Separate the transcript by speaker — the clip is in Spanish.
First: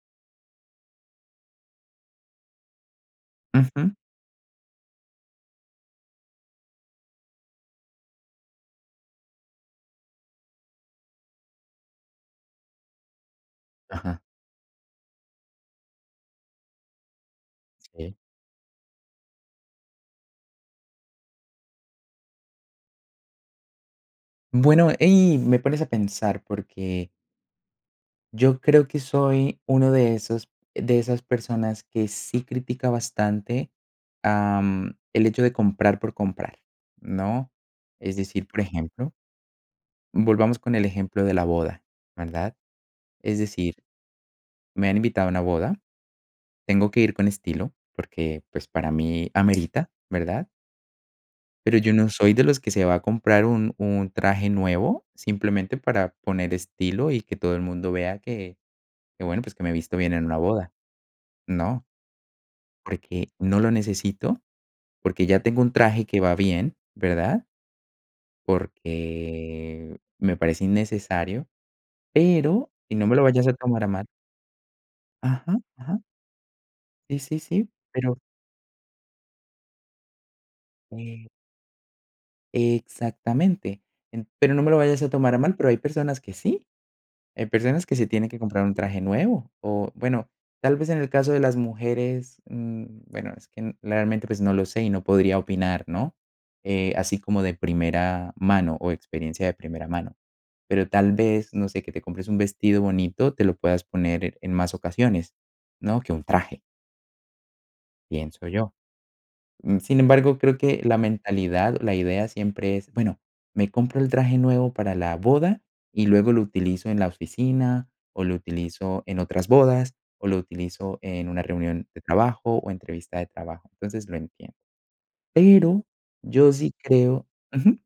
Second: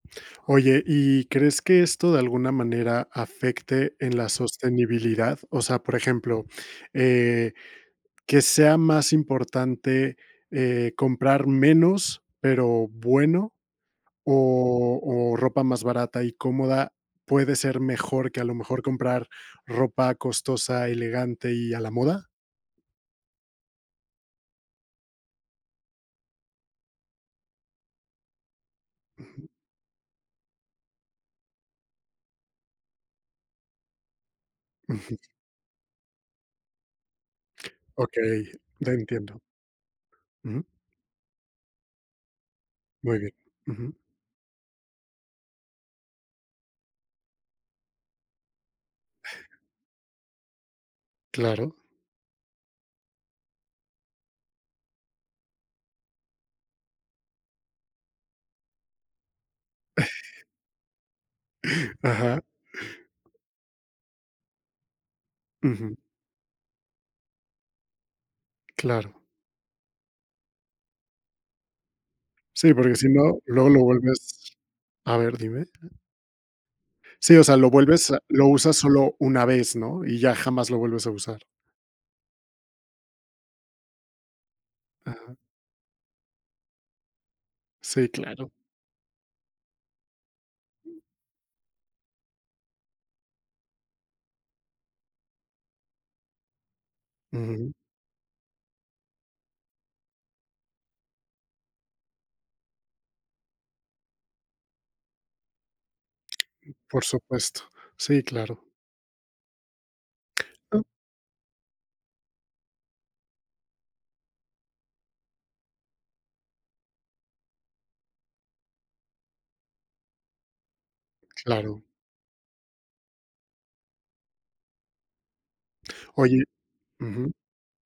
Speaker 1: Oye, ¿y crees que esto de alguna manera
Speaker 2: Ujú.
Speaker 1: afecte en la sostenibilidad? O sea, por ejemplo, eh, ¿que sea más importante, eh, comprar menos, pero bueno,
Speaker 2: Ajá.
Speaker 1: o o ropa más barata y cómoda puede ser
Speaker 2: Sí.
Speaker 1: mejor que a lo mejor comprar ropa costosa, elegante y a la moda?
Speaker 2: Bueno, ahí me pones a pensar, porque yo creo que
Speaker 1: Ujú.
Speaker 2: soy uno de esos, de esas personas que sí critica bastante, am,
Speaker 1: Ujú.
Speaker 2: el hecho de comprar por comprar, ¿no? Es decir,
Speaker 1: Okey,
Speaker 2: por
Speaker 1: te
Speaker 2: ejemplo
Speaker 1: entiendo.
Speaker 2: volvamos
Speaker 1: Ujú.
Speaker 2: con el ejemplo de la boda, ¿verdad?
Speaker 1: Muy bien.
Speaker 2: Es decir
Speaker 1: Ujú.
Speaker 2: me han invitado a una boda, tengo que ir con estilo, porque, pues para mí amerita, ¿verdad?
Speaker 1: Claro.
Speaker 2: Pero yo no soy de los que se va a comprar un un traje nuevo simplemente para poner estilo y que todo el mundo vea que que bueno, pues que me visto bien en una boda, ¿no?
Speaker 1: Ajá.
Speaker 2: Porque, no lo necesito, porque ya tengo un
Speaker 1: Ujú.
Speaker 2: traje que va bien, ¿verdad?
Speaker 1: Claro.
Speaker 2: Porque me parece innecesario, pero
Speaker 1: Sí, porque
Speaker 2: y
Speaker 1: si
Speaker 2: no me lo
Speaker 1: no,
Speaker 2: vayas a
Speaker 1: luego lo
Speaker 2: tomar a mal
Speaker 1: vuelves A ver,
Speaker 2: Ajá,
Speaker 1: dime.
Speaker 2: ajá. Sí,
Speaker 1: Sí,
Speaker 2: sí,
Speaker 1: o sea, lo
Speaker 2: sí,
Speaker 1: vuelves a
Speaker 2: pero
Speaker 1: Lo usas solo una vez, ¿no? Y ya jamás lo vuelves a
Speaker 2: E
Speaker 1: usar.
Speaker 2: exactamente, pero no me lo vayas a tomar
Speaker 1: Ajá.
Speaker 2: a mal, pero hay personas que sí, hay personas que
Speaker 1: Sí,
Speaker 2: se tienen que
Speaker 1: claro.
Speaker 2: comprar un traje nuevo. O bueno, tal vez en el caso de las mujeres, mm, bueno, es que realmente, pues no lo sé y no podría opinar, ¿no? Eh, así como de
Speaker 1: Ujú.
Speaker 2: primera mano o experiencia de primera mano. Pero tal vez, no sé, que te compres un vestido bonito, te lo puedas poner en más ocasiones, ¿no? Que un traje
Speaker 1: Por supuesto. Sí,
Speaker 2: pienso
Speaker 1: claro.
Speaker 2: yo. Uh, sin embargo, creo que la mentalidad o la idea siempre es: "Bueno, me compro el traje nuevo para la boda y luego lo utilizo en la oficina o lo utilizo en otras bodas o lo utilizo en una
Speaker 1: Claro.
Speaker 2: reunión de trabajo o entrevista de trabajo". Entonces, lo entiendo. Pero,
Speaker 1: Oye
Speaker 2: yo sí creo
Speaker 1: Ujú.
Speaker 2: ujú.